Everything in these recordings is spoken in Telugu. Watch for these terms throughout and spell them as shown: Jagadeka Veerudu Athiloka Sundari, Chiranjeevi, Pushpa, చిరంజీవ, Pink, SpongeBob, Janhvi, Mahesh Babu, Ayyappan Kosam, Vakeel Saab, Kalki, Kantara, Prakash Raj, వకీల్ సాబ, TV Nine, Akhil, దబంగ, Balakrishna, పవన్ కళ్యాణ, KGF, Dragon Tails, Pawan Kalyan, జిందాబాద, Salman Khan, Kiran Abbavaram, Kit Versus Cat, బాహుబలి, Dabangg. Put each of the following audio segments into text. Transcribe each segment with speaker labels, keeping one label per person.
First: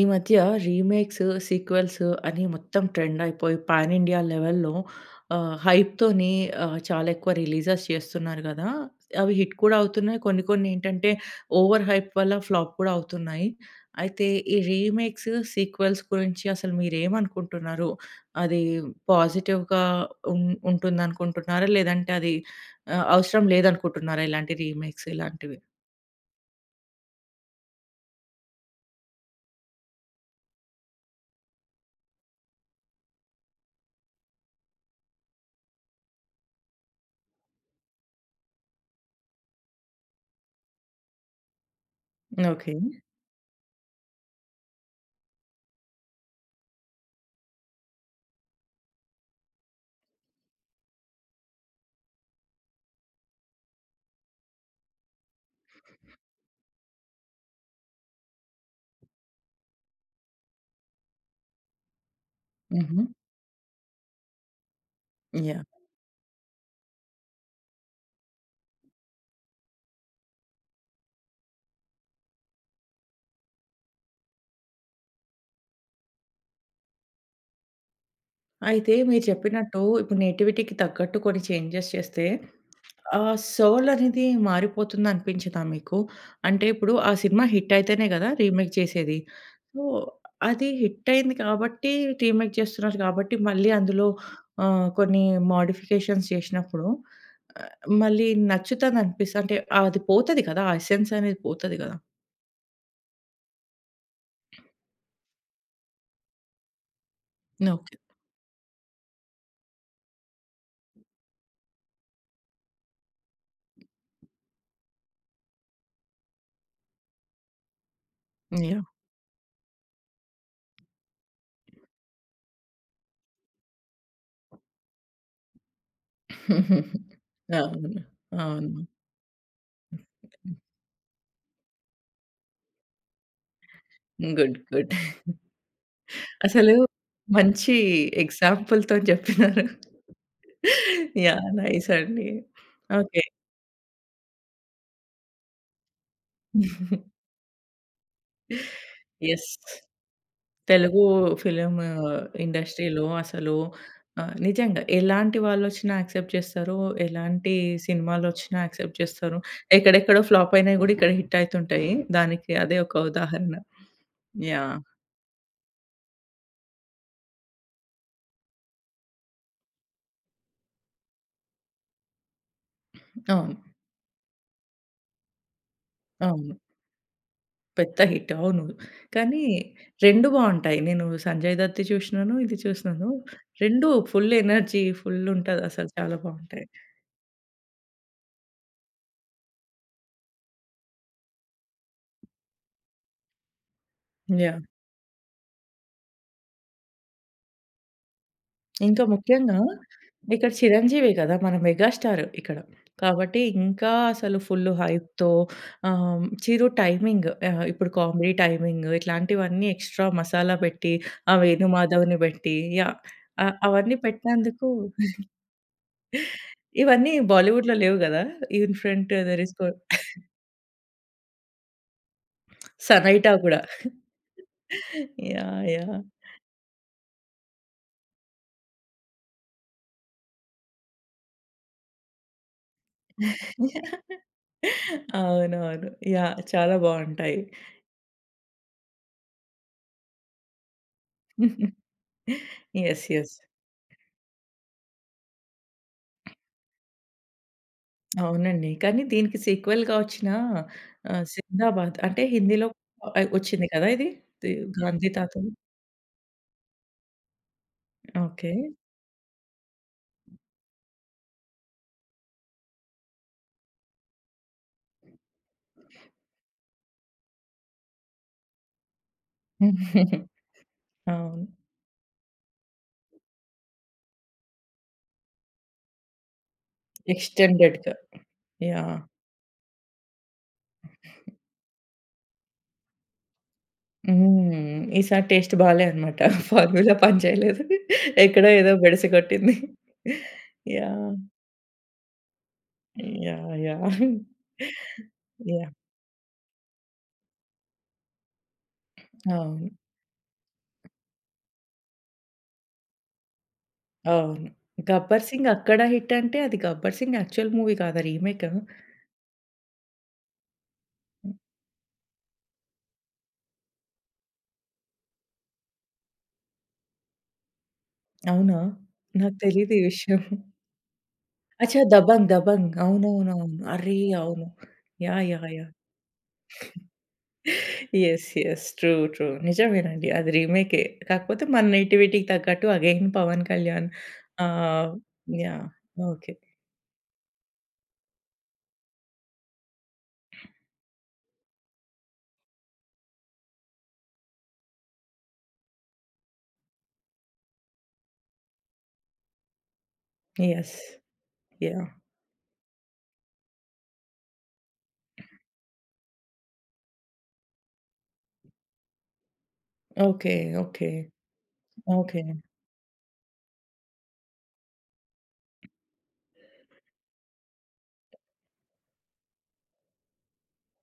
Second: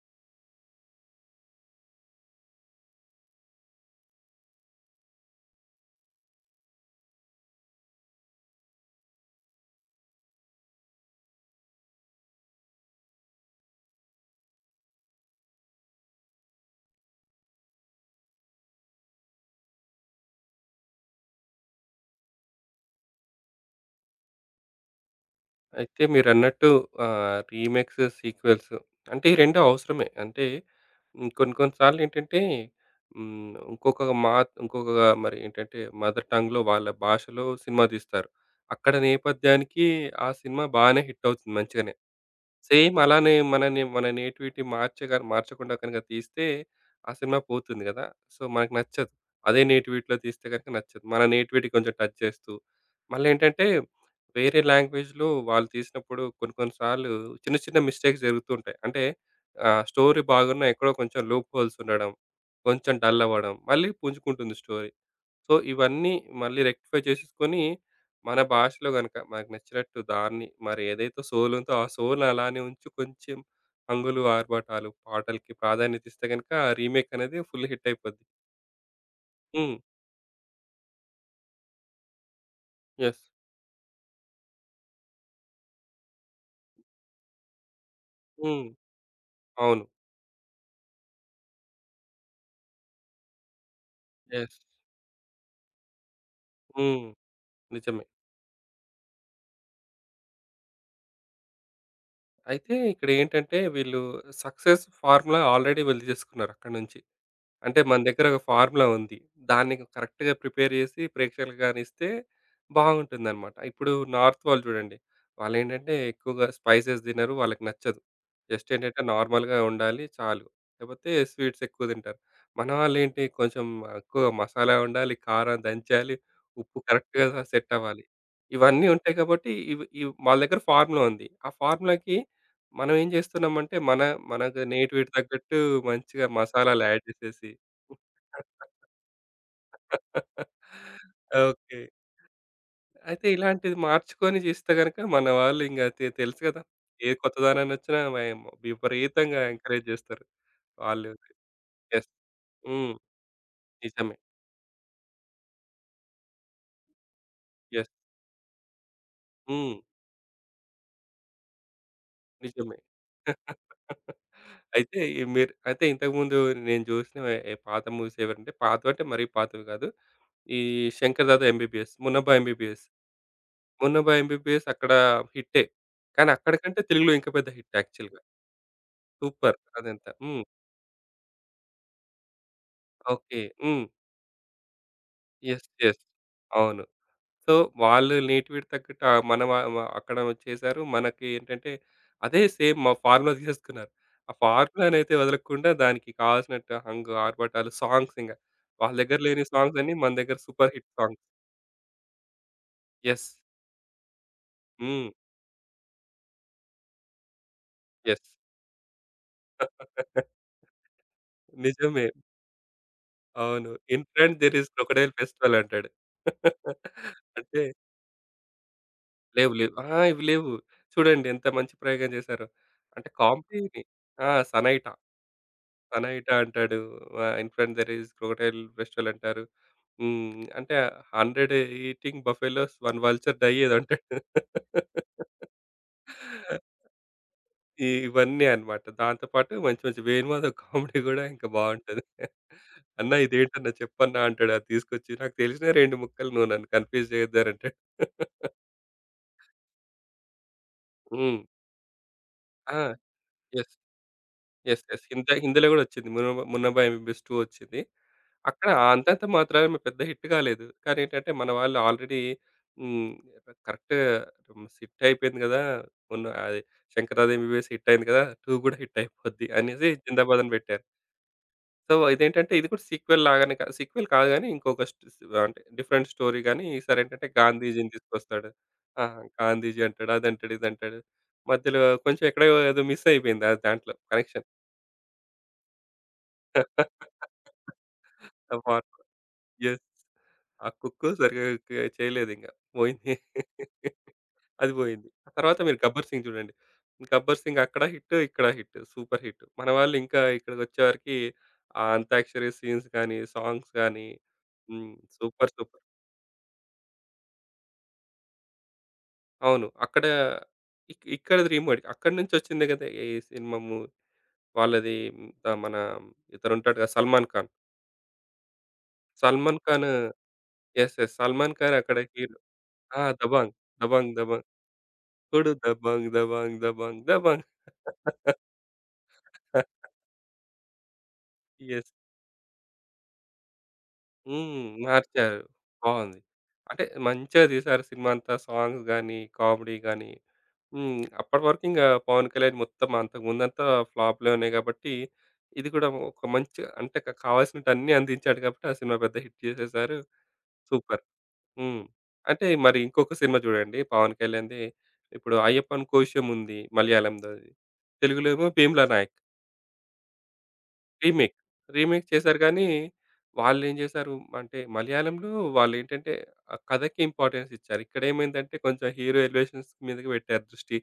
Speaker 1: ఈ మధ్య రీమేక్స్, సీక్వెల్స్ అని మొత్తం ట్రెండ్ అయిపోయి పాన్ ఇండియా లెవెల్‌లో హైప్‌తోని చాలా ఎక్కువ రిలీజెస్ చేస్తున్నారు గదా! అవి హిట్ కూడా అవుతున్నాయి. కొన్ని కొన్ని ఏంటంటే ఓవర్ హైప్ వల్ల ఫ్లాప్ కూడా అవుతున్నాయి. అయితే ఈ రీమేక్స్, సీక్వెల్స్ గురించి అసలు మీరేమనుకుంటున్నారు? అది పాజిటివ్‌గా ఉం ఉంటుందనుకుంటున్నారా? లేదంటే అది అవసరం లేదనుకుంటున్నారా? ఇలాంటి రీమేక్స్ ఇలాంటివి?
Speaker 2: అయితే మీరన్నట్టు రీమేక్స్, సీక్వెల్స్ అంటే ఈ 2 అవసరమే. అంటే కొన్ని కొన్ని సార్లు ఏంటంటే ఇంకొక మా ఇంకొక మరి ఏంటంటే మదర్ టంగ్‌లో వాళ్ళ భాషలో సినిమా తీస్తారు. అక్కడ నేపథ్యానికి ఆ సినిమా బాగానే హిట్ అవుతుంది మంచిగానే.
Speaker 1: ఓకే.
Speaker 2: సేమ్ అలానే మనని మన నేటివిటీ మార్చగా మార్చకుండా కనుక తీస్తే ఆ సినిమా పోతుంది కదా! సో, మనకు నచ్చదు. అదే నేటివిటీలో తీస్తే గనుక నచ్చదు. మన నేటివిటీ కొంచెం టచ్ చేస్తూ, మళ్ళేంటంటే వేరే లాంగ్వేజ్‌లో వాళ్ళు తీసినప్పుడు కొన్ని కొన్ని సార్లు చిన్న చిన్న మిస్టేక్స్ జరుగుతూ ఉంటాయి. అంటే స్టోరీ బాగున్నా ఎక్కడో కొంచెం లూప్ హోల్స్ ఉండడం, కొంచెం
Speaker 1: హుహు.
Speaker 2: డల్ అవ్వడం, మళ్ళీ పుంజుకుంటుంది స్టోరీ. So,
Speaker 1: yeah!
Speaker 2: ఇవన్నీ మళ్ళీ రెక్టిఫై చేసేసుకొని, మన భాషలో గనక మనకు నచ్చినట్టు దాన్ని మరి ఏదైతే సోల్ ఉందో, ఆ సోల్‌ని అలానే ఉంచి కొంచెం హంగులు, ఆర్భాటాలు, పాటలకి ప్రాధాన్యత ఇస్తే గనక రీమేక్ అనేది ఫుల్ హిట్ అయిపోద్ది.
Speaker 1: అయితే మీరు
Speaker 2: హ్మ్.
Speaker 1: చెప్పినట్టు ఇప్పుడు నేటివిటీకి తగ్గట్టు కొన్ని చేంజెస్ చేస్తే, ఆ
Speaker 2: యెస్.
Speaker 1: సోల్ అనేది మారిపోతుందనిపించిందా మీకు? అంటే ఇప్పుడు ఆ సినిమా హిట్ అయితేనే కదా!
Speaker 2: హ్మ్.
Speaker 1: రీమేక్ చేసేది. సో,
Speaker 2: అవును.
Speaker 1: అది హిట్ అయింది కాబట్టి రీమేక్ చేస్తున్నారు కాబట్టి మళ్ళీ అందులో
Speaker 2: యెస్.
Speaker 1: కొన్ని మోడిఫికేషన్స్ చేసినప్పుడు
Speaker 2: హ్మ్.
Speaker 1: ఆహ్,
Speaker 2: నిజమే.
Speaker 1: మళ్ళీ నచ్చుతదనిపిస్త అంటే అది పోతది కదా! ఆ ఎసెన్స్ అనేది పోతది కదా!
Speaker 2: అయితే ఇక్కడేంటంటే వీళ్ళు సక్సెస్ ఫార్ములా ఆల్రెడీ వీళ్ళు చేసుకున్నారు అక్కడి నుంచి. అంటే
Speaker 1: ఓకే.
Speaker 2: మన దగ్గర ఒక ఫార్ములా ఉంది. దాన్ని కరెక్ట్‌గా ప్రిపేర్ చేసి ప్రేక్షకులకు గానిస్తే బాగుంటుందనమాట. ఇప్పుడు నార్త్ వాళ్ళు చూడండి. వాళ్ళేంటంటే ఎక్కువగా స్పైసెస్ తినరు. వాళ్ళకి నచ్చదు. Just
Speaker 1: yeah!
Speaker 2: ఏంటంటే నార్మల్‌గా ఉండాలి చాలు. లేకపోతే స్వీట్స్ ఎక్కువ తింటారు. మన వాళ్ళేంటి కొంచెం ఎక్కువ మసాలా ఉండాలి, కారం దంచాలి, ఉప్పు కరెక్ట్‌గా సెట్
Speaker 1: అవును.
Speaker 2: అవ్వాలి.
Speaker 1: అవును.
Speaker 2: ఇవన్నీ ఉంటాయి కాబట్టి ఇవి ఇవి వాళ్ళ దగ్గర ఫార్ములా ఉంది. ఆ ఫార్ములాకి మనం ఏం చేస్తున్నామంటే మన
Speaker 1: గుడ్.
Speaker 2: మనకు
Speaker 1: గుడ్.
Speaker 2: నేటివిటి తగ్గట్టు మంచిగా
Speaker 1: అసలు
Speaker 2: మసాలాలు యాడ్ చేసేసి
Speaker 1: మంచి ఎగ్జాంపుల్‌తోని జెప్పినారు. యాహ్!
Speaker 2: ఓకే.
Speaker 1: నైస్ అండి. ఓకే.
Speaker 2: అయితే ఇలాంటిది మార్చుకొని చేస్తే గనుక మన వాళ్ళు ఇంక తెలుసు కదా! ఏ కొత్తదనాన్ని వచ్చినా మేము విపరీతంగా
Speaker 1: యెస్.
Speaker 2: ఎంకరేజ్ చేస్తారు.
Speaker 1: తెలుగు
Speaker 2: వాళ్ళు
Speaker 1: ఫిల్మ్
Speaker 2: యెస్. హ్మ్.
Speaker 1: ఇండస్ట్రీలో అసలు
Speaker 2: నిజమే.
Speaker 1: నిజంగా ఎలాంటి వాళ్ళొచ్చినా యాక్సెప్ట్ జేస్తారు. ఎలాంటి
Speaker 2: యెస్.
Speaker 1: సినిమాలొచ్చినా యాక్సెప్ట్ జేస్తారు.
Speaker 2: హ్మ్.
Speaker 1: ఎక్కడెక్కడో ఫ్లాప్ అయినయి గూడా ఇక్కడ హిట్ అయితుంటాయి. దానికి
Speaker 2: నిజమే.
Speaker 1: అదే ఒక ఉదాహరణ. యాహ్!
Speaker 2: అయితే ఈ మీరు అయితే ఇంతకుముందు నేను జూసిన పాత మూవీస్ ఏవంటే పాతవంటే మరీ పాతవి కాదు. ఈ 'శంకర్ దాదా ఎంబీబీఎస్', 'మున్నబ్బా ఎంబీబీఎస్'.
Speaker 1: అవును.
Speaker 2: మొన్న 'ఎంబీబీఎస్' అక్కడ హిట్టే. కానీ
Speaker 1: అవును.
Speaker 2: అక్కడికంటే తెలుగులో ఇంకా పెద్ద హిట్
Speaker 1: పెద్ద
Speaker 2: యాక్చువల్‌గా.
Speaker 1: హిట్. అవును. కానీ
Speaker 2: సూపర్ అదంతా.
Speaker 1: 2
Speaker 2: హ్మ్.
Speaker 1: బావుంటాయి. నేను 'సంజయ్ దత్‌ది' చూసినాను, ఇది చూసినాను.
Speaker 2: ఓకే. హ్మ్.
Speaker 1: 2 ఫుల్ ఎనర్జీ ఫుల్
Speaker 2: యెస్.
Speaker 1: ఉంటదసలు
Speaker 2: యెస్.
Speaker 1: చాలా బావుంటాయి.
Speaker 2: అవును. సో, వాళ్ళు నేటివిటి తగ్గట్టు మన వ వ అక్కడ చేశారు. మనకి ఏంటంటే అదే సేమ్ మా ఫార్ములా తీసేసుకున్నారు. ఆ
Speaker 1: యాహ్!
Speaker 2: ఫార్ములానైతే వదలకుండా దానికి కావాల్సినట్టు హంగు, ఆర్భటాలు, సాంగ్స్ ఇంగ. వాళ్ళ
Speaker 1: ఇంకా
Speaker 2: దగ్గర లేని
Speaker 1: ముఖ్యంగా
Speaker 2: సాంగ్స్ అన్నీ మన దగ్గర
Speaker 1: ఇక్కడ
Speaker 2: సూపర్ హిట్
Speaker 1: చిరంజీవే
Speaker 2: సాంగ్స్.
Speaker 1: కదా! మన మెగాస్టార్ ఇక్కడ.
Speaker 2: యెస్.
Speaker 1: కాబట్టి ఇంకా అసలు ఫుల్
Speaker 2: హ్మ్.
Speaker 1: హైప్‌తో చిరు టైమింగ్ ఇప్పుడు
Speaker 2: యెస్.
Speaker 1: కామెడీ టైమింగ్ ఇట్లాంటివన్నీ ఎక్స్‌ట్రా మసాలా పెట్టి, ఆ
Speaker 2: నిజమే.
Speaker 1: వేణుమాధవ్‌ని పెట్టి యాహ్!
Speaker 2: అవును.
Speaker 1: అవన్నీ
Speaker 2: ఇన్ ట్రెండ్ దేర్
Speaker 1: పెట్టినందుకు
Speaker 2: ఈస్ క్రొకొడైల్ ఫెస్టివల్ అంటాడు.
Speaker 1: ఇవన్నీ
Speaker 2: అంటే
Speaker 1: బాలీవుడ్‌లో లేవు గదా! ఇన్ ఫ్రంట్ దేర్
Speaker 2: లేవు
Speaker 1: ఈస్ కో
Speaker 2: లేవు. ఆ! ఇవి లేవు. చూడండి ఎంత మంచి ప్రయోగం చేశారో. అంటే
Speaker 1: సనైటా గూడా.
Speaker 2: కామెడీని ఆ! సనైటా,
Speaker 1: యాహ్! యాహ్!
Speaker 2: సనైటా అంటాడు. In front there is crocodile festival అంటారు. హ్మ్. అంటే 100 ఈటింగ్ బఫెలోస్, 1 వల్చర్ డై ఏదో అంటాడు.
Speaker 1: అవునవును. యాహ్! చాలా బావుంటాయి.
Speaker 2: ఇవన్నీ అన్నమాట. దాంతో పాటు మంచి మంచి వేణుమాధవ్ కామెడీ గూడా ఇంకా బావుంటది.
Speaker 1: యెస్.
Speaker 2: "అన్న
Speaker 1: యెస్.
Speaker 2: ఇదేంటన్నా చెప్పన్నా" అంటాడు అది తీసుకొచ్చి. నాకు తెలిసిన 2 ముక్కలు నువ్వు నన్ను కన్‌ఫ్యూజ్ చేయొద్దనంటాడు.
Speaker 1: అవునండి. కానీ దీనికి సీక్వెల్‌గా వచ్చిన
Speaker 2: హ్మ్.
Speaker 1: 'జిందాబాద్' అంటే హిందీలో
Speaker 2: ఆ!
Speaker 1: వచ్చింది
Speaker 2: యెస్.
Speaker 1: కదా! ఇది. The
Speaker 2: yes. యెస్.
Speaker 1: 'గాంధీ తాతలు'
Speaker 2: హిందీలో గూడా వచ్చింది. 'మున్నబాయి ఎంబీబీస్ 2' వచ్చింది.
Speaker 1: ఓకే.
Speaker 2: అక్కడ అంతంత మాత్రాన పెద్ద హిట్ కాలేదు. కానీ ఏంటంటే మన వాళ్ళు ఆల్రెడీ హ్మ్. కరెక్ట్ హిట్ అయిపోయింది గదా! మొన్న అది 'శంకరాద ఎంబీబీఎస్' హిట్ అయింది గదా! 2 గూడా హిట్ అయిపోద్ది అనేసి 'జిందాబాద్' అని పెట్టారు.
Speaker 1: అవును.
Speaker 2: సో, ఇదేంటంటే ఇది కూడా సీక్వెల్ లాగానే సీక్వెల్ కాదు గానీ ఇంకొక స్ట్ స్ అంటే డిఫరెంట్ స్టోరీ గానీ ఈసారి ఏంటంటే గాంధీజీని
Speaker 1: ఎక్స్‌టెండెడ్‌గా.
Speaker 2: తీసుకొస్తాడు.
Speaker 1: యాహ్!
Speaker 2: ఆ! గాంధీజీ అంటాడు. అదంటాడు, ఇదంటాడు. మధ్యలో కొంచెం ఎక్కడో ఏదో మిస్ అయిపోయింది. ఆ దాంట్లో కనెక్షన్.
Speaker 1: హ్మ్. ఈసారి టేస్ట్ బాలే అనమాట. ఫార్ములా పని చేయలేదు. ఎక్కడో
Speaker 2: ఆ!
Speaker 1: ఏదో
Speaker 2: పార్ట్‌లో.
Speaker 1: బెడిసి కొట్టింది.
Speaker 2: యెస్. ఆ కుక్కు
Speaker 1: యాహ్!
Speaker 2: సరిగ్గా చేయలేదింక. పోయింది.
Speaker 1: యాహ్! యాహ్!
Speaker 2: అది పోయింది. ఆ తర్వాత
Speaker 1: యాహ్!
Speaker 2: మీరు 'గబ్బర్ సింగ్' చూడండి. 'గబ్బర్ సింగ్' అక్కడ హిట్, ఇక్కడ హిట్. Super hit. మన
Speaker 1: అవును.
Speaker 2: వాళ్ళు ఇంకా ఇక్కడికొచ్చేవరకి ఆ అంత్యాక్షరి సీన్స్ గానీ, సాంగ్స్ గానీ
Speaker 1: అవును.
Speaker 2: హ్మ్.
Speaker 1: 'గబ్బర్ సింగ్'
Speaker 2: సూపర్,
Speaker 1: అక్కడ
Speaker 2: సూపర్.
Speaker 1: హిట్ అంటే అది 'గబ్బర్ సింగ్' యాక్చువల్ మూవీ కాదా? రీమేకా?
Speaker 2: అవును. అక్కడ
Speaker 1: హ్మ్.
Speaker 2: ఇక్కడిది రీమేక్. అక్కడి నుంచొచ్చిందే కదా! ఈ సినిమా వాళ్ళది మన ఇతనుంటాడు కదా! 'సల్మాన్ ఖాన్.'
Speaker 1: అవునా? నాకు
Speaker 2: 'సల్మాన్
Speaker 1: తెలీదు
Speaker 2: ఖాన్'
Speaker 1: ఈ విషయం.
Speaker 2: యెస్. యెస్. 'సల్మాన్ ఖాన్'
Speaker 1: అచ్చా!
Speaker 2: అక్కడ
Speaker 1: 'దబంగ్'
Speaker 2: హీరో.
Speaker 1: 'దబంగ్'
Speaker 2: ఆ! 'దబంగ్.'
Speaker 1: అవునవునవును. అరే!
Speaker 2: 'దబంగ్.' 'దబంగ్.'
Speaker 1: అవును. యాహ్! యాహ్!
Speaker 2: ఇప్పుడు
Speaker 1: yeah!
Speaker 2: Dabangg Dabangg Dabangg Dabangg.
Speaker 1: Yes. Yes. True. True. నిజమేనండి. అది రీమేకే. కాకపోతే మన
Speaker 2: యెస్.
Speaker 1: నేటివిటీకి తగ్గట్టు అగైన్ 'పవన్ కళ్యాణ్'
Speaker 2: హ్మ్.
Speaker 1: ఆహ్,
Speaker 2: మార్చారు.
Speaker 1: యాహ్!
Speaker 2: బావుంది.
Speaker 1: ఓకే.
Speaker 2: అంటే మంచిగా తీశారు సినిమా అంతా. సాంగ్స్ గాని, కామెడీ గాని. హ్మ్. అప్పటి వరకు ఇంక పవన్ కళ్యాణ్ మొత్తం అంతకు ముందంతా ఫ్లాప్‌లే ఉన్నాయి కాబట్టి, ఇది కూడా ఒక మంచి అంటే కావాల్సినటన్నీ అందించాడు కాబట్టి, ఆ సినిమా పెద్ద హిట్ చేసేశారు.
Speaker 1: యెస్.
Speaker 2: సూపర్. హ్మ్.
Speaker 1: యాహ్!
Speaker 2: అంటే మరి ఇంకొక సినిమా చూడండి పవన్ కళ్యాణ్‌ది. ఇప్పుడు 'అయ్యప్పన్ కోశం' ఉంది మలయాళంలోది. తెలుగులో ఏమో 'Bheemla Nayak.'
Speaker 1: Okay. Okay.
Speaker 2: Remake. Remake
Speaker 1: okay.
Speaker 2: చేశారు గానీ, వాళ్ళేం జేశారు అంటే, మలయాళంలో వాళ్ళేంటంటే, ఆ కథకి ఇంపార్టెన్స్ ఇచ్చారు. ఇక్కడేమైందంటే, కొంచెం హీరో ఎలివేషన్స్ మీదకి పెట్టారు దృష్టి.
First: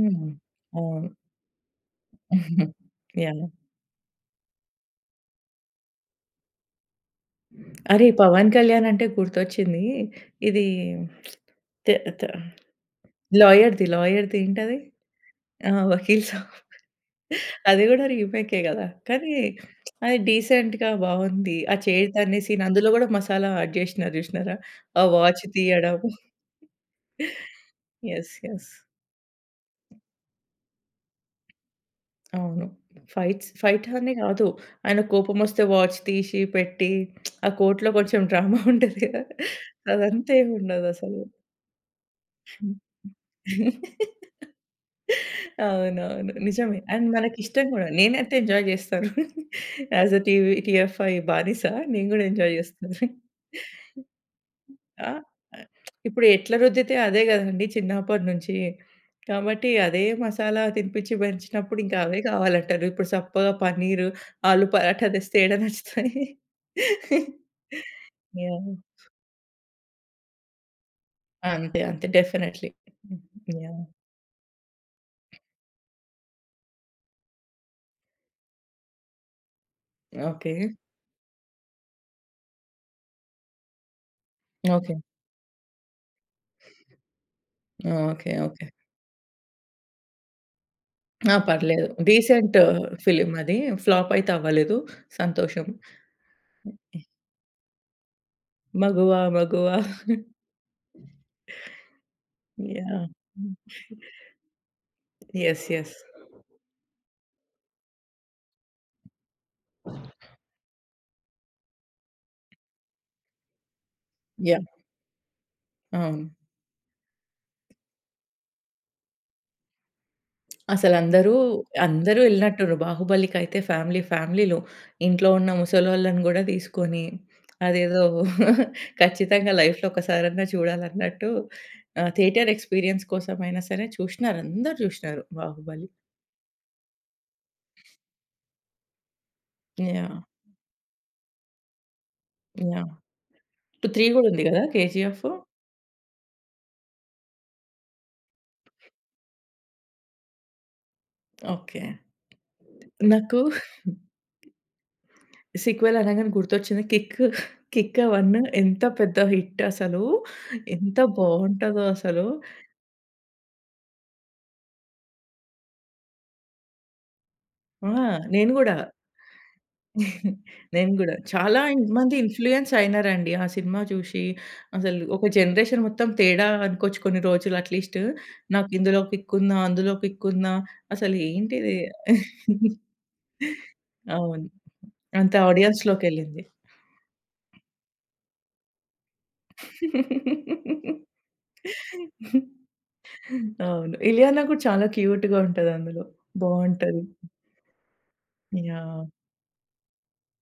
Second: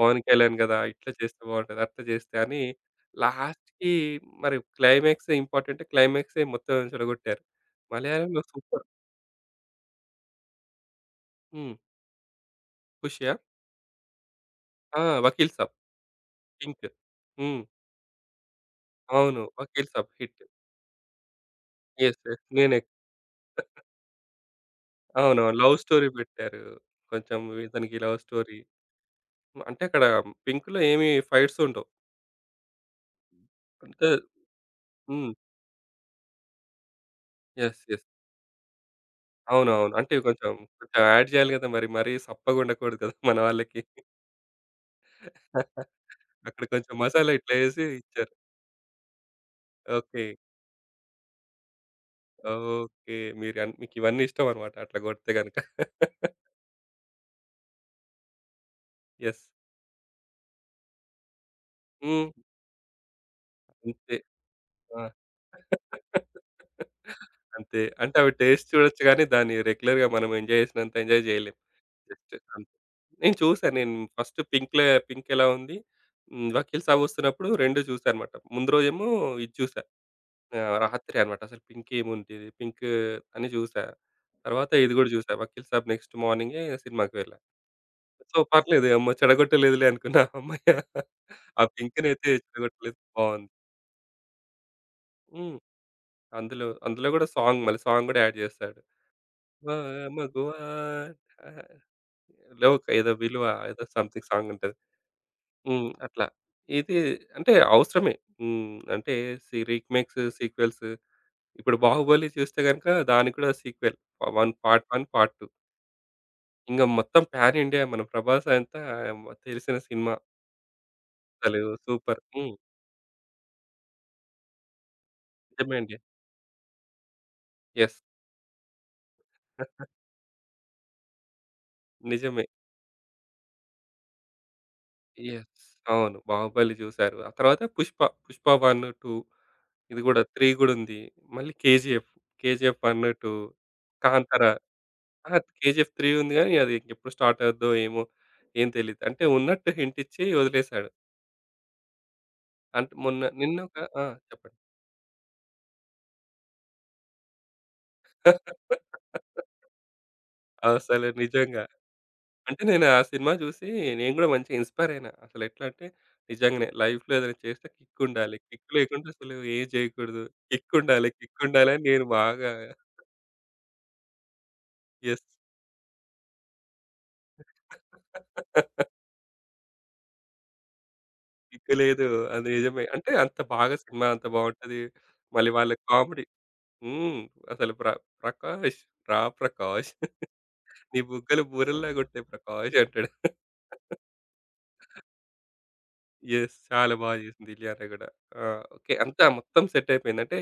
Speaker 2: పవన్ కళ్యాణ్ గదా!
Speaker 1: అవును.
Speaker 2: ఇట్లా చేస్తే బావుంటది, అట్లా చేస్తే అని,
Speaker 1: యాహ్!
Speaker 2: లాస్ట్‌కి మరి క్లైమాక్సే ఇంపార్టెంట్. క్లైమాక్సే మొత్తం చెడగొట్టారు.
Speaker 1: అరే!
Speaker 2: మలయాళంలో
Speaker 1: 'పవన్
Speaker 2: సూపర్.
Speaker 1: కళ్యాణ్' అంటే గుర్తొచ్చింది. ఇది
Speaker 2: హ్మ్.
Speaker 1: తె త
Speaker 2: 'ఖుషియా?'
Speaker 1: లాయర్‌ది, లాయర్‌ది ఏంటది?
Speaker 2: ఆ! 'వకీల్
Speaker 1: ఆ!
Speaker 2: సాబ్'
Speaker 1: 'వకీల్ సాబ్'
Speaker 2: 'పింక్' హ్మ్.
Speaker 1: అది కూడా రీమేకే కదా! కానీ
Speaker 2: అవును. 'వకీల్ సాబ్'
Speaker 1: అది
Speaker 2: హిట్.
Speaker 1: డీసెంట్‌గా బావుంది. ఆ చైర్
Speaker 2: యెస్.
Speaker 1: తన్నే
Speaker 2: యెస్.
Speaker 1: సీన్ అందులో కూడా మసాలా యాడ్ చేసినారు చూసినారా? ఆ వాచ్
Speaker 2: అవునవును. లవ్
Speaker 1: తీయడం.
Speaker 2: స్టోరీ పెట్టారు. కొంచెం ఇతనికి లవ్
Speaker 1: యెస్.
Speaker 2: స్టోరీ.
Speaker 1: యెస్.
Speaker 2: అంటే అక్కడ పింక్‌లో ఏమి ఫైట్స్ ఉండవు.
Speaker 1: అవును. ఫైట్స్ ఫైట్
Speaker 2: అంతే
Speaker 1: అనే కాదు. ఆయన
Speaker 2: హ్మ్.
Speaker 1: కోపమొస్తే వాచ్ తీసి పెట్టి ఆ
Speaker 2: యెస్.
Speaker 1: కోర్ట్‌లో
Speaker 2: యెస్.
Speaker 1: కొంచెం డ్రామా ఉంటది కదా!
Speaker 2: అవునవును. అంటే
Speaker 1: అదంతా
Speaker 2: కొంచెం
Speaker 1: ఏమి
Speaker 2: కొంచెం
Speaker 1: ఉండదసలు.
Speaker 2: యాడ్ చేయాలి కదా! మరి మరీ సప్పగా
Speaker 1: హ్మ్.
Speaker 2: ఉండకూడదు కదా! మన వాళ్ళకి.
Speaker 1: అవునవును.
Speaker 2: అక్కడ
Speaker 1: నిజమే.
Speaker 2: కొంచెం
Speaker 1: అండ్
Speaker 2: మసాలా ఇట్లా
Speaker 1: మనకిష్టం
Speaker 2: యేసి
Speaker 1: గూడా.
Speaker 2: ఇచ్చారు.
Speaker 1: నేనైతే ఎంజాయ్ జేస్తాను. As a
Speaker 2: okay.
Speaker 1: TV TFI బానిస నేను గూడా ఎంజాయ్ జేస్తాను.
Speaker 2: ఓకే. మీరు మీకు ఇవన్నీ ఇష్టం అన్నమాట. అట్లా
Speaker 1: ఆ!
Speaker 2: కొడితే గనుక.
Speaker 1: ఇప్పుడు ఎట్లా రుద్దితే అదే గదండీ చిన్నప్పటి నుంచి.
Speaker 2: యెస్.
Speaker 1: కాబట్టి అదే మసాలా తినిపించి పెంచినప్పుడు ఇంకా అవే
Speaker 2: హ్మ్.
Speaker 1: కావాలంటారు. ఇప్పుడు సప్పగా పన్నీరు,
Speaker 2: అంతే.
Speaker 1: ఆలు
Speaker 2: ఆ!
Speaker 1: పరాఠా తెస్తే ఏడ నచ్చుతాయి.
Speaker 2: అంతే. అంటే అవి టేస్ట్
Speaker 1: యాహ్!
Speaker 2: చూడొచ్చు గానీ దాన్ని రెగ్యులర్‌గా మనం ఎంజాయ్ చేసినంత ఎంజాయ్ చేయలేం.
Speaker 1: అంతే. అంతే.
Speaker 2: Just
Speaker 1: definitely.
Speaker 2: నేను చూసాను.
Speaker 1: యాహ్!
Speaker 2: నేను ఫస్ట్ 'పింక్‌లే పింక్' ఎలా ఉంది. హ్మ్. 'వకీల్ సాబ్' వస్తున్నప్పుడు 2 చూసా అనమాట. ముందు రోజేమో ఇది చూసా.
Speaker 1: ఓకే.
Speaker 2: రాత్రే అనమాట. అసలు పింక్ ఏముంటిది? పింక్ అని చూసా. తర్వాత ఇది
Speaker 1: ఓకే.
Speaker 2: గూడా చూసా. 'వకీల్ సాబ్' నెక్స్ట్ మార్నింగే సినిమాకి వెళ్ళా.
Speaker 1: ఓకే.
Speaker 2: So,
Speaker 1: okay.
Speaker 2: పర్లేదు. అమ్మ చెడగొట్టలేదులే అనుకున్నా. అమ్మయ్య!
Speaker 1: ఆ!
Speaker 2: ఆ
Speaker 1: పర్లేదు.
Speaker 2: పింక్‌నైతే
Speaker 1: డీసెంట్
Speaker 2: చెడగొట్టలేదు.
Speaker 1: ఫిల్మ్
Speaker 2: బావుంది.
Speaker 1: అది. ఫ్లాప్ అయితే అవ్వలేదు.
Speaker 2: హ్మ్.
Speaker 1: సంతోషం.
Speaker 2: అందులో అందులో గూడా సాంగ్ మళ్ళీ సాంగ్ గూడా యాడ్ చేస్తాడు.
Speaker 1: మగువా మగువా
Speaker 2: 'మగువా' ఆహ్, 'లోక
Speaker 1: యాహ్!
Speaker 2: ఏదో విలువ' ఏదో సంథింగ్ సాంగ్ ఉంటది.
Speaker 1: యెస్.
Speaker 2: హ్మ్.
Speaker 1: యెస్.
Speaker 2: అట్లా. ఇది అంటే అవసరమే. హ్మ్. అంటే రీమేక్స్, సీక్వెల్స్ ఇప్పుడు 'బాహుబలి' చూస్తే గనుక దానికి కూడా sequel. One
Speaker 1: yeah!
Speaker 2: Part 1, part 2.
Speaker 1: అవును.
Speaker 2: ఇంక మొత్తం పాన్ ఇండియా మన ప్రభాస్ అంతా తెలిసిన సినిమా.
Speaker 1: అసలందరూ,
Speaker 2: అసలు సూపర్.
Speaker 1: అందరూ
Speaker 2: హ్మ్.
Speaker 1: ఎళ్ళినట్టుర్రు. బాహుబలికైతే ఫ్యామిలీ ఫ్యామిలీలు. ఇంట్లో ఉన్న
Speaker 2: నిజమే అండి.
Speaker 1: ముసలోళ్ళని గూడా తీసుకొని,
Speaker 2: యెస్.
Speaker 1: అదేదో ఖచ్చితంగా లైఫ్‌లో ఒకసారన్నా చూడాలన్నట్టు
Speaker 2: నిజమే.
Speaker 1: థియేటర్ ఎక్స్‌పీరియన్స్ కోసమైనా సరే చూషినారు. అందరూ జూషినారు
Speaker 2: యెస్.
Speaker 1: 'బాహుబలి.'
Speaker 2: అవును. 'బాహుబలి' చూసారు. ఆ తర్వాత 'పుష్ప', 'పుష్ప 1, 2' ఇది
Speaker 1: యాహ్!
Speaker 2: కూడా 3 కూడా ఉంది. మళ్ళీ 'కేజీఎఫ్', 'కేజీఎఫ్
Speaker 1: యాహ్!
Speaker 2: 1, 2',
Speaker 1: ఇప్పుడు 3 గూడా ఉంది
Speaker 2: 'కాంతార'.
Speaker 1: గదా! 'కేజీఎఫ్.'
Speaker 2: ఆహా! 'కేజీఎఫ్ 3' ఉంది గానీ, అది ఎప్పుడు స్టార్ట్ అవుద్దో ఏమో! ఏం తెలీదు. అంటే ఉన్నట్టు హింట్ ఇచ్చి వదిలేసాడు.
Speaker 1: ఓకే.
Speaker 2: అంటే మొన్న
Speaker 1: నాకు
Speaker 2: నిన్నొక ఆ! చెప్పండి.
Speaker 1: సీక్వెల్ అనంగానే గుర్తొచ్చింది 'కిక్.' 'కిక్ 1' ఎంత పెద్ద హిట్ అసలు. ఎంత
Speaker 2: అసలు నిజంగా.
Speaker 1: బావుంటదో అసలు.
Speaker 2: అంటే నేను ఆ సినిమా జూసి నేను గూడా మంచిగా ఇన్‌స్పైర్ అయినా. అసలు ఎట్లా అంటే నిజంగానే లైఫ్‌లో ఏదైనా చేస్తే
Speaker 1: ఆ!
Speaker 2: కిక్ ఉండాలి.
Speaker 1: నేను
Speaker 2: కిక్
Speaker 1: గూడా.
Speaker 2: లేకుండా అసలు ఏం జేయకూడదు. కిక్
Speaker 1: నేను
Speaker 2: ఉండాలి,
Speaker 1: గూడా.
Speaker 2: కిక్
Speaker 1: చాలా
Speaker 2: ఉండాలి
Speaker 1: ఇన్
Speaker 2: అని నేను
Speaker 1: మంది
Speaker 2: బాగా
Speaker 1: ఇన్‌ఫ్లూయెన్స్ అయినారండి ఆ సినిమా చూసి. అసలు
Speaker 2: యెస్.
Speaker 1: ఒక జనరేషన్ మొత్తం తేడా అనుకోవచ్చు కొన్ని రోజులు అట్‌లీస్ట్. నాకు ఇందులో కిక్ ఉందా? అందులో కిక్ ఉందా? అసలు
Speaker 2: కిక్
Speaker 1: ఏంటిది?
Speaker 2: లేదు. అది నిజమే. అంటే అంత బాగా సినిమా అంత
Speaker 1: అవును.
Speaker 2: బావుంటది.
Speaker 1: అంత
Speaker 2: మళ్ళీ వాళ్ళ కామెడీ
Speaker 1: ఆడియన్స్‌లోకెళ్ళింది.
Speaker 2: హ్మ్. అసలు ప్రకాష్ ప్రకాష్ నీ బుగ్గలు బూరెల్లాగా ఉంటాయి ప్రకాష్ అంటాడు.
Speaker 1: అవును. 'ఇలియానా' కూడా చాలా క్యూట్‌గా ఉంటదందులో.
Speaker 2: యెస్. చాలా
Speaker 1: బావుంటది.
Speaker 2: బాగా చేసింది ఇలియానా గూడా. ఆ! ఓకే.
Speaker 1: యాహ్!
Speaker 2: అంతా మొత్తం సెట్ అయిపోయింది. అంటే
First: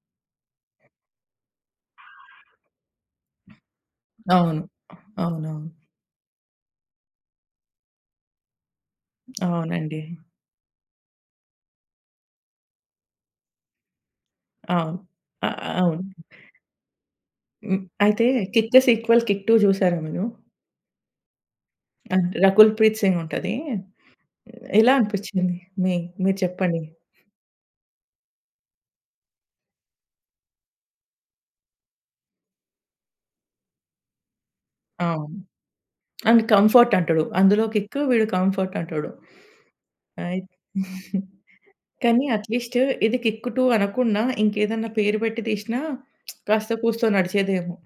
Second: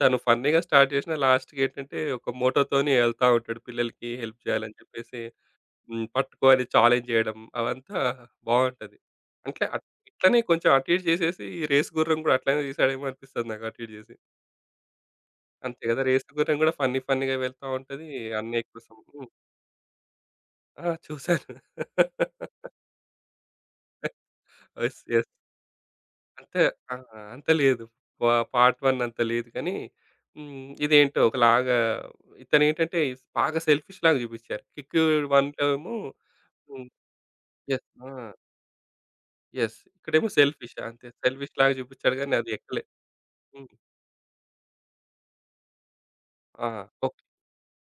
Speaker 2: తను ఫన్నీగా స్టార్ట్ చేసినా లాస్ట్‌కి ఏంటంటే ఒక మోటోతోని ఎళ్తా ఉంటాడు. పిల్లలకి హెల్ప్
Speaker 1: అవును.
Speaker 2: చేయాలని చెప్పేసి
Speaker 1: అవునవును.
Speaker 2: హ్మ్. పట్టుకో అని ఛాలెంజ్ చేయడం అవంతా బావుంటది. అంటే
Speaker 1: అవునండి.
Speaker 2: ఇట్లనే కొంచెం అటు ఇటు చేసేసి రేసు గుర్రం గూడా అట్లనే తీసాడేమో అనిపిస్తది నాకు అటు ఇటు చేసి.
Speaker 1: అవును. అ
Speaker 2: అంతే కదా!
Speaker 1: అవును.
Speaker 2: రేసు గుర్రం గూడా ఫన్నీ ఫన్నీగా వెళ్తా
Speaker 1: హ్మ్.
Speaker 2: ఉంటది.
Speaker 1: అయితే
Speaker 2: అన్నయ్య
Speaker 1: 'కిక్'
Speaker 2: కోసం.
Speaker 1: సీక్వెల్
Speaker 2: హ్మ్.
Speaker 1: 'కిక్ 2' చూసారా మీరు?
Speaker 2: ఆ! చూసాను.
Speaker 1: అండ్ 'రకుల్ ప్రీత్ సింగ్' ఉంటది. ఎలా
Speaker 2: యెస్. యెస్.
Speaker 1: అనిపించింది? మీ మీరు
Speaker 2: అంటే
Speaker 1: చెప్పండి.
Speaker 2: ఆ! అంత లేదు. పార్ట్ 1 అంత లేదు కానీ, హ్మ్. ఇదేంటో ఒకలాగా ఇతనేంటంటే బాగా సెల్ఫిష్ లాగా చూపించారు. 'కిక్'
Speaker 1: అవును.
Speaker 2: 1లో ఏమో
Speaker 1: అండ్
Speaker 2: హ్మ్.
Speaker 1: కంఫర్ట్ అంటాడు. అందులో
Speaker 2: యెస్.
Speaker 1: 'కిక్'
Speaker 2: ఆ!
Speaker 1: వీడు కంఫర్ట్ అంటాడు.
Speaker 2: యెస్. ఇక్కడేమో
Speaker 1: అయి
Speaker 2: సెల్ఫిష్ అంతే. సెల్ఫిష్ లాగా చూపించాడు
Speaker 1: కానీ
Speaker 2: గానీ అది
Speaker 1: అట్‌లీస్ట్
Speaker 2: ఎక్కలే.
Speaker 1: ఇది కిక్కు 2
Speaker 2: హ్మ్.
Speaker 1: అనకుండా ఇంకేదన్నా పేరు పెట్టి తీసినా
Speaker 2: ఆ!
Speaker 1: కాస్త కూస్తో
Speaker 2: ఓకే.
Speaker 1: నడిచేదేమో.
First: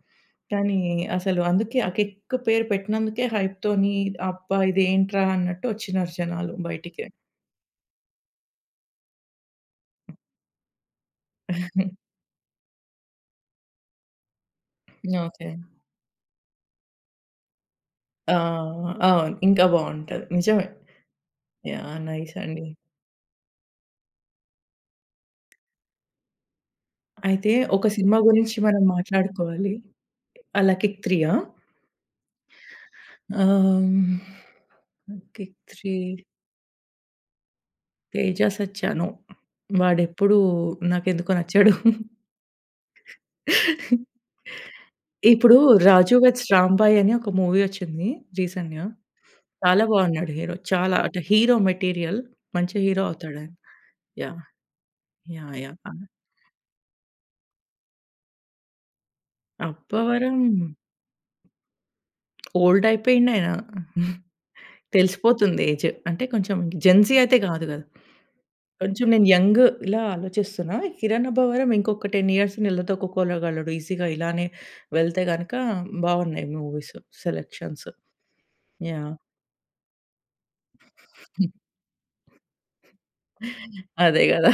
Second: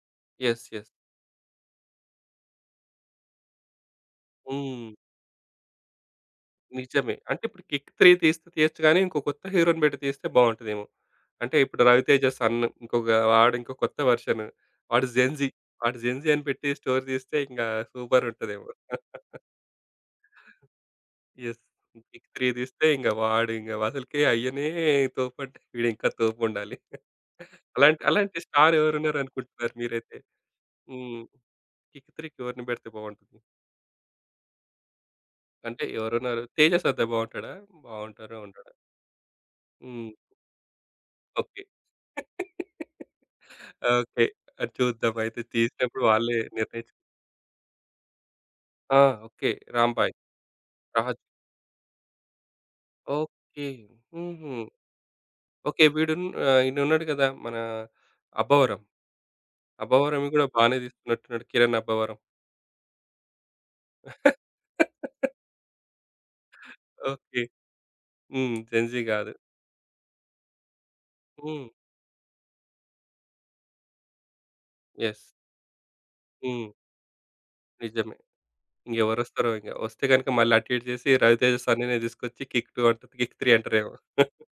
Speaker 2: యెస్.
Speaker 1: కానీ
Speaker 2: యెస్.
Speaker 1: అసలు అందుకే ఆ కిక్ పేరు పెట్టినందుకే హైప్‌తోని అబ్బా!
Speaker 2: హ్మ్.
Speaker 1: ఇదేంట్రా అన్నట్టు ఒచ్చినారు జనాలు బయటికి.
Speaker 2: నిజమే. అంటే ఇప్పుడు 'కిక్ 3' తీస్తే తీయొచ్చు గానీ, ఇంకో కొత్త హీరో‌ని పెట్టి తీస్తే బావుంటదేమో. అంటే ఇప్పుడు 'రవితేజ సన్' ఇంకొక వాడు ఇంకో కొత్త వెర్షన్. వాడు
Speaker 1: ఓకే.
Speaker 2: 'జెన్‌జీ' వాడు 'జెన్‌జీ' అని పెట్టి స్టోరీ తీస్తే ఇంగా సూపర్
Speaker 1: ఆ!
Speaker 2: ఉంటదేమో.
Speaker 1: అవును. ఇంకా బావుంటది. నిజమే.
Speaker 2: యెస్.
Speaker 1: యాహ్!
Speaker 2: 'కిక్
Speaker 1: నైస్
Speaker 2: 3'
Speaker 1: అండి.
Speaker 2: తీస్తే ఇంగ వాడు ఇంగ అసలకే అయ్యనే తోపంటే వీడు ఇంకా తోపుండాలి.
Speaker 1: అయితే ఒక
Speaker 2: అలాంటి
Speaker 1: సినిమా
Speaker 2: అలాంటి
Speaker 1: గురించి
Speaker 2: స్టార్
Speaker 1: మనం
Speaker 2: ఎవరున్నారు అనుకుంటున్నారు
Speaker 1: మాట్లాడుకోవాలి.
Speaker 2: మీరైతే?
Speaker 1: అలా 'కిక్
Speaker 2: హ్మ్.
Speaker 1: 3ఆ?
Speaker 2: 'కిక్ 3' ఎవరిని పెడితే బావుంటుంది?
Speaker 1: ఆహ్, 'కిక్
Speaker 2: అంటే
Speaker 1: 3'
Speaker 2: ఎవరున్నారు? 'తేజ' సర్దా బావుంటాడా? బావుంటారో
Speaker 1: 'తేజ
Speaker 2: ఉండడా?
Speaker 1: సత్యానో'
Speaker 2: హ్మ్.
Speaker 1: వాడెప్పుడు నాకెందుకో
Speaker 2: ఓకే.
Speaker 1: నచ్చడు.
Speaker 2: ఓకే. అది చూద్దాం అయితే
Speaker 1: ఇప్పుడు
Speaker 2: తీసినప్పుడు
Speaker 1: 'రాజు
Speaker 2: వాళ్ళే
Speaker 1: వెడ్స్
Speaker 2: నిర్ణయించు
Speaker 1: రాంబాయ్' అని ఒక మూవీ వచ్చింది రీసెంట్‌గా.
Speaker 2: ఆ! ఓకే.
Speaker 1: చాలా
Speaker 2: 'రాంబాయ్',
Speaker 1: బాగున్నాడు హీరో. చాలా అంటే
Speaker 2: 'రాజ్'
Speaker 1: హీరో మెటీరియల్. మంచి హీరో అవుతాడాయన.
Speaker 2: ఓకే.
Speaker 1: యాహ్!
Speaker 2: హుహు.
Speaker 1: యాహ్! యాహ్!
Speaker 2: ఓకే.
Speaker 1: ఆ!
Speaker 2: ఈయనున్నాడు కదా! మన 'అబ్బవరం'. 'అబ్బవరం'వి
Speaker 1: అబ్బవరం
Speaker 2: కూడా బానే తీస్తున్నట్టున్నాడు 'కిరణ్ అబ్బవరం.'
Speaker 1: ఓల్డ్ అయిపోయిండాయన. తెలిసిపోతుంది ఏజ్. అంటే కొంచెం జెన్‌జీ అయితే
Speaker 2: ఓకే.
Speaker 1: గాదు గదా!
Speaker 2: హ్మ్. 'జెన్‌జీ'
Speaker 1: కొంచెం నేను
Speaker 2: కాదు.
Speaker 1: యంగ్ ఇలా ఆలోచిస్తున్నా. కిరణ్
Speaker 2: హ్మ్.
Speaker 1: అబ్బవరం ఇంకొక 10 ఇయర్స్ నిలదొక్కుకోగలడు ఈజీగా. ఇలానే వెళ్తే
Speaker 2: యెస్.
Speaker 1: గనక బావున్నాయి
Speaker 2: హ్మ్.
Speaker 1: Movies selections.
Speaker 2: నిజమే.
Speaker 1: యాహ్!
Speaker 2: ఇంకెవరొస్తారో ఇంగ. వస్తే గనుక మళ్ళీ అటు ఇటు చేసి 'రవితేజ సన్నీనే' తీసుకొచ్చి 'కిక్ 2' అంటది. 'కిక్ 3' అంటారేమో.
Speaker 1: అదే గదా!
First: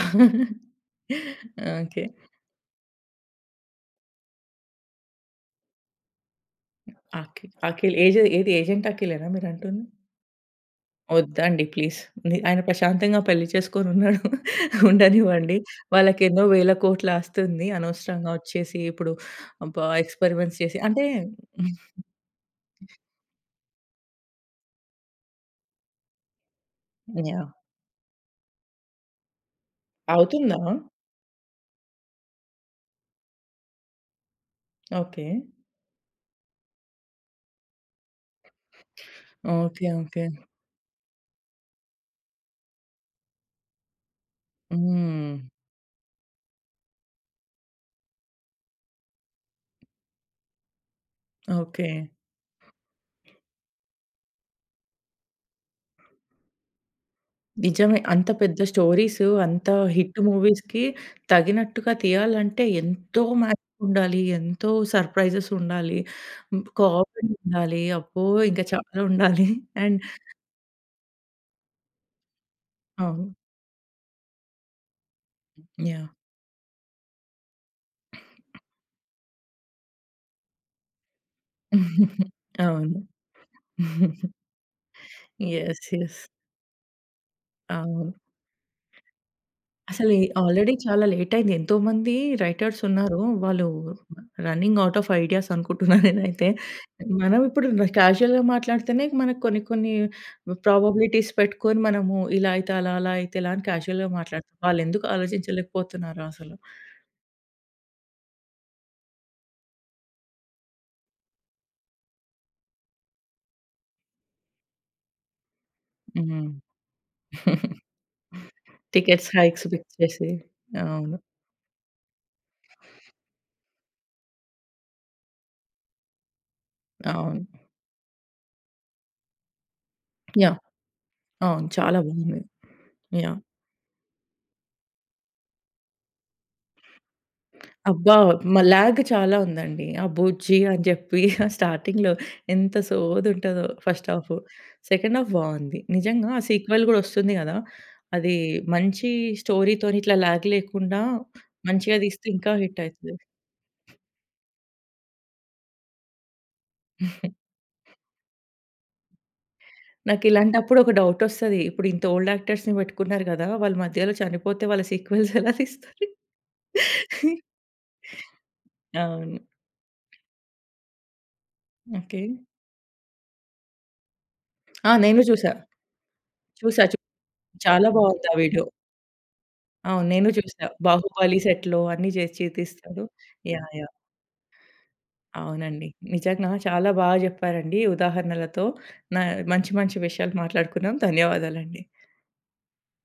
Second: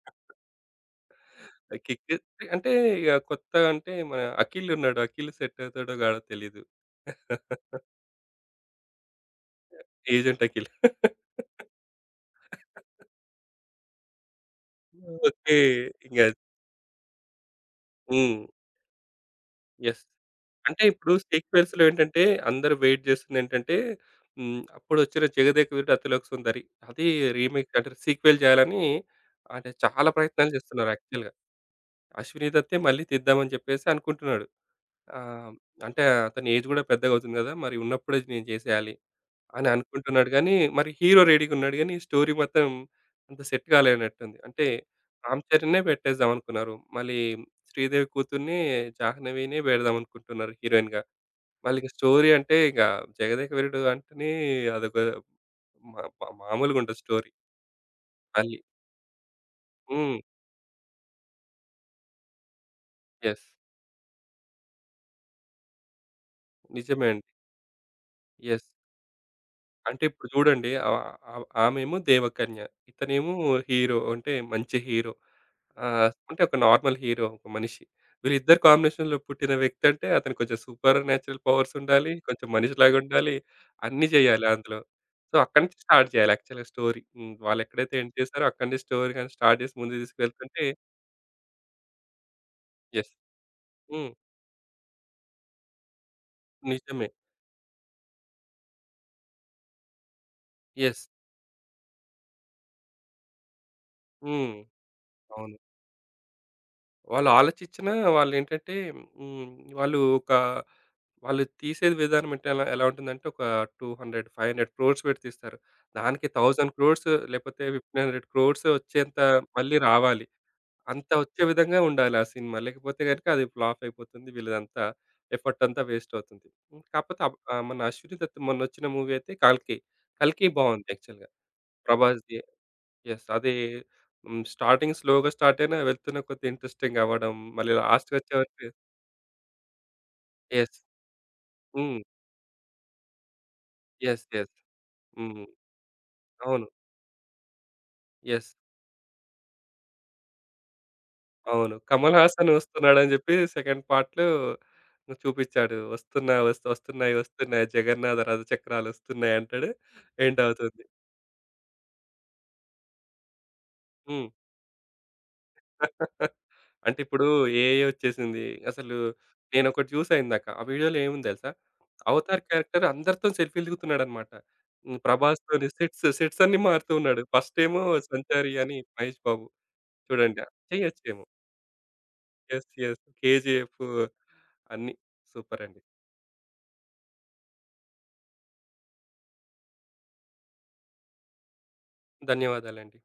Speaker 1: ఓకే.
Speaker 2: 'కిక్ 3' అంటే ఇక కొత్త అంటే మన 'అఖిల్' ఉన్నాడు. 'అఖిల్' సెట్ అవుతాడో కాడో తెలీదు.
Speaker 1: అఖి అఖిల్ ఏజె ఏది ఏజెంట్ అఖిలేనా మీరంటుంది?
Speaker 2: ఏజెంట్ అఖిల్.
Speaker 1: ఒద్దండి ప్లీజ్. ఆయన ప్రశాంతంగా పెళ్లి చేసుకొనున్నాడు.
Speaker 2: హ్మ్.
Speaker 1: ఉండనివ్వండి.
Speaker 2: ఓకే. ఇంగ
Speaker 1: వాళ్ళకేన్నో వేల కోట్ల ఆస్తి ఉంది. అనవసరంగా
Speaker 2: హ్మ్.
Speaker 1: ఒచ్చేసి ఇప్పుడు అబ్బా!
Speaker 2: యెస్.
Speaker 1: ఎక్స్‌పెరిమెంట్స్ చేసి
Speaker 2: అంటే
Speaker 1: అంటే
Speaker 2: ఇప్పుడు సీక్వెల్స్‌లో ఏంటంటే అందరూ వెయిట్ చేస్తుందేంటంటే హ్మ్. అప్పుడొచ్చిన 'జగదేక వీరుడు అతిలోక సుందరి' అది
Speaker 1: యాహ్!
Speaker 2: రీమేక్ అంటే సీక్వెల్ చేయాలని అంటే చాలా ప్రయత్నాలు
Speaker 1: అవుతుందా?
Speaker 2: చేస్తున్నారు యాక్చువల్‌గా. 'అశ్విని దత్తే' మళ్ళీ తీద్దామని చెప్పేసి అనుకుంటున్నాడు.
Speaker 1: ఓకే.
Speaker 2: ఆహ్, అంటే అతని ఏజ్ కూడా పెద్దగా అవుతుంది కదా! మరి ఉన్నప్పుడే నేను చేసేయాలి. అని
Speaker 1: ఓకే. ఓకే.
Speaker 2: అనుకుంటున్నాడు గానీ, మరి హీరో రెడీగున్నాడు గానీ, స్టోరీ మాత్రం అంత సెట్ కాలేనట్టుంది. అంటే,
Speaker 1: హ్మ్.
Speaker 2: రామ్ చరణ్‌నే పెట్టేద్దామనుకున్నారు. మళ్ళీ శ్రీదేవి కూతుర్ని, జాహ్నవినే పెడదామనుకుంటున్నారు హీరోయిన్‌గా. మళ్ళీ
Speaker 1: ఓకే.
Speaker 2: ఇక స్టోరీ అంటే, ఇక 'జగదేక వీరుడు' అంటేనే అదొక మా మా మామూలుగుండదు స్టోరీ
Speaker 1: నిజమే. అంత
Speaker 2: మళ్ళీ.
Speaker 1: పెద్ద స్టోరీస్, అంత
Speaker 2: హ్మ్.
Speaker 1: హిట్ మూవీస్‌కి తగినట్టుగా తీయాలంటే ఎంతో
Speaker 2: యెస్.
Speaker 1: మ్యాజిక్ ఉండాలి. ఎంతో సర్ప్రైజెస్ ఉండాలి. హ్మ్.
Speaker 2: నిజమే అండి.
Speaker 1: కామెడీ ఉండాలి. అబ్బో! ఇంకా
Speaker 2: యెస్.
Speaker 1: చాలా ఉండాలి. అండ్
Speaker 2: అంటే ఇప్పుడు చూడండి. ఆమెమో దేవకన్య.
Speaker 1: అవును.
Speaker 2: ఇతనేమో హీరో అంటే మంచి హీరో.
Speaker 1: యాహ్!
Speaker 2: అంటే ఒక నార్మల్ హీరో ఒక మనిషి. వీళ్ళిద్దరు కాంబినేషన్‌లో పుట్టిన వ్యక్తి అంటే అతను కొంచెం సూపర్ న్యాచురల్ పవర్స్ ఉండాలి. కొంచెం
Speaker 1: అవును.
Speaker 2: మనిషిలాగా ఉండాలి. అన్నీ చేయాలి అందులో. సో, అక్కడి నుంచి
Speaker 1: యెస్.
Speaker 2: Start
Speaker 1: yes.
Speaker 2: చేయాలి యాక్చువల్‌గా స్టోరీ. హ్మ్. వాళ్ళు ఎక్కడైతే
Speaker 1: అవును.
Speaker 2: ఎండ్ చేసారో అక్కడి నుంచి స్టోరీ గాని స్టార్ట్ చేసి ముందుకు
Speaker 1: అసలు
Speaker 2: తీసుకెళ్తుంటే
Speaker 1: ఆల్రెడీ చాలా లేట్ అయింది. ఎంతోమంది రైటర్స్
Speaker 2: యెస్.
Speaker 1: ఉన్నారు. వాళ్ళు
Speaker 2: హ్మ్.
Speaker 1: రన్నింగ్ ఔట్ ఆఫ్ ఐడియాస్ అనుకుంటున్నా నేనైతే.
Speaker 2: నిజమే.
Speaker 1: మనం ఇప్పుడు క్యాజుయల్‌గా మాట్లాడితేనే మనకు కొన్ని కొన్ని
Speaker 2: యెస్.
Speaker 1: ప్రాబబిలిటీస్ పెట్టుకొని మనము ఇలా అయితే అలా, అలా అయితే ఇలా అని క్యాజుయల్‌గా
Speaker 2: హ్మ్.
Speaker 1: మాట్లాడతాం. వాళ్ళెందుకు
Speaker 2: అవును.
Speaker 1: ఆలోచించలేకపోతున్నారో అసలు.
Speaker 2: వాళ్ళు ఆలోచించినా వాళ్ళేంటంటే హ్మ్. వాళ్ళు ఒక వాళ్ళు తీసేది విధానం అంటే ఎలా ఎలా ఉంటుందంటే ఒక 200, 500 క్రోర్స్ పెట్టి తీస్తారు. దానికి
Speaker 1: హ్మ్.
Speaker 2: 1000 క్రోర్స్ లేకపోతే 1500 క్రోర్స్ వచ్చేంత
Speaker 1: టికెట్స్ హైక్స్
Speaker 2: మళ్ళీ
Speaker 1: ఫిక్స్
Speaker 2: రావాలి.
Speaker 1: చేసి.
Speaker 2: అంత
Speaker 1: అవును.
Speaker 2: వచ్చే విధంగా ఉండాలి ఆ సినిమా. లేకపోతే గనుక అది ఫ్లాప్ అయిపోతుంది. వీళ్ళదంతా ఎఫర్ట్ అంతా వేస్ట్ అవుతుంది. కాకపోతే
Speaker 1: అవును.
Speaker 2: మన అశ్విని దత్ మొన్నొచ్చిన మూవీ అయితే 'కల్కి.' 'కల్కి'
Speaker 1: యాహ్!
Speaker 2: బావుంది యాక్చువల్‌గా.
Speaker 1: అవును. చాలా
Speaker 2: ప్రభాస్‌ది
Speaker 1: బాగుంది.
Speaker 2: యెస్.
Speaker 1: యాహ్!
Speaker 2: అది హ్మ్. స్టార్టింగ్ స్లోగా స్టార్ట్ అయినా వెళ్తున్న కొద్దీ ఇంట్రెస్టింగ్ అవ్వడం. మళ్ళీ
Speaker 1: అబ్బా!
Speaker 2: లాస్ట్‌కొచ్చేవరకు
Speaker 1: లాగ్ చాలా ఉందండి. ఆ బుజ్జి
Speaker 2: యెస్.
Speaker 1: అని జెప్పి
Speaker 2: హ్మ్.
Speaker 1: స్టార్టింగ్‌లో ఎంత సోదుంటదో first
Speaker 2: yes.
Speaker 1: Half.
Speaker 2: Yes.
Speaker 1: Second half
Speaker 2: హ్మ్.
Speaker 1: బావుంది. నిజంగా ఆ
Speaker 2: అవును.
Speaker 1: సీక్వెల్ గూడా ఒస్తుంది గదా! అది
Speaker 2: యెస్.
Speaker 1: మంచి స్టోరీతోని ఇట్లా లాగ్ లేకుండా
Speaker 2: అవును.
Speaker 1: మంచిగా
Speaker 2: కమల్
Speaker 1: దీస్తే
Speaker 2: హాసన్
Speaker 1: ఇంకా హిట్
Speaker 2: వస్తున్నాడని
Speaker 1: అయితది.
Speaker 2: జెప్పి సెకండ్ పార్ట్‌లో చూపిచ్చాడు. వస్తున్నాయి, వస్తున్నాయి జగన్నాథ రథ చక్రాలొస్తున్నాయి అంటాడు. ఎండ్
Speaker 1: నాకిలాంటప్పుడు
Speaker 2: అవుతుంది.
Speaker 1: ఒక డౌటొస్తది. ఇప్పుడు ఇంత ఓల్డ్ యాక్టర్స్‌ని బెట్టుకున్నారు గదా! వాళ్ళు మధ్యలో
Speaker 2: హ్మ్.
Speaker 1: చనిపోతే వాళ్ళ సీక్వెల్స్ ఎలా తీస్తారు?
Speaker 2: అంటే ఇప్పుడు ఏఐ వచ్చేసింది. అసలు
Speaker 1: అవును.
Speaker 2: నేనొకటి చూసా ఇందాక. ఆ వీడియోలో ఏముంది తెలుసా?
Speaker 1: ఓకే.
Speaker 2: అవతార్ క్యారెక్టర్ అందరితోని సెల్ఫీలు దిగుతున్నాడన్నమాట.
Speaker 1: ఆ!
Speaker 2: హ్మ్.
Speaker 1: నేను జూసా.
Speaker 2: 'ప్రభాస్‌తోని' సెట్స్ అన్నీ
Speaker 1: చూసా.
Speaker 2: మారుతూ ఉన్నాడు. ఫస్ట్ ఏమో
Speaker 1: చాలా బావుంది ఆ
Speaker 2: 'సంచారి'
Speaker 1: వీడియో.
Speaker 2: అని మహేష్ బాబు.
Speaker 1: అవును. నేను
Speaker 2: చూడండి.
Speaker 1: చూసా.
Speaker 2: చేయొచ్చేమో.
Speaker 1: 'బాహుబలి' సెట్‌లో అన్నీ చేసి
Speaker 2: యెస్. యెస్.
Speaker 1: చూపిస్తాడు. యాహ్!
Speaker 2: 'KGF'
Speaker 1: yeah!
Speaker 2: అన్నీ. సూపర్ అండి.
Speaker 1: అవునండి. నిజంగా చాలా బాగా చెప్పారండి ఉదాహరణలతో. నా మంచి మంచి విషయాలు మాట్లాడుకున్నాం. ధన్యవాదాలండి.
Speaker 2: ధన్యవాదాలండి.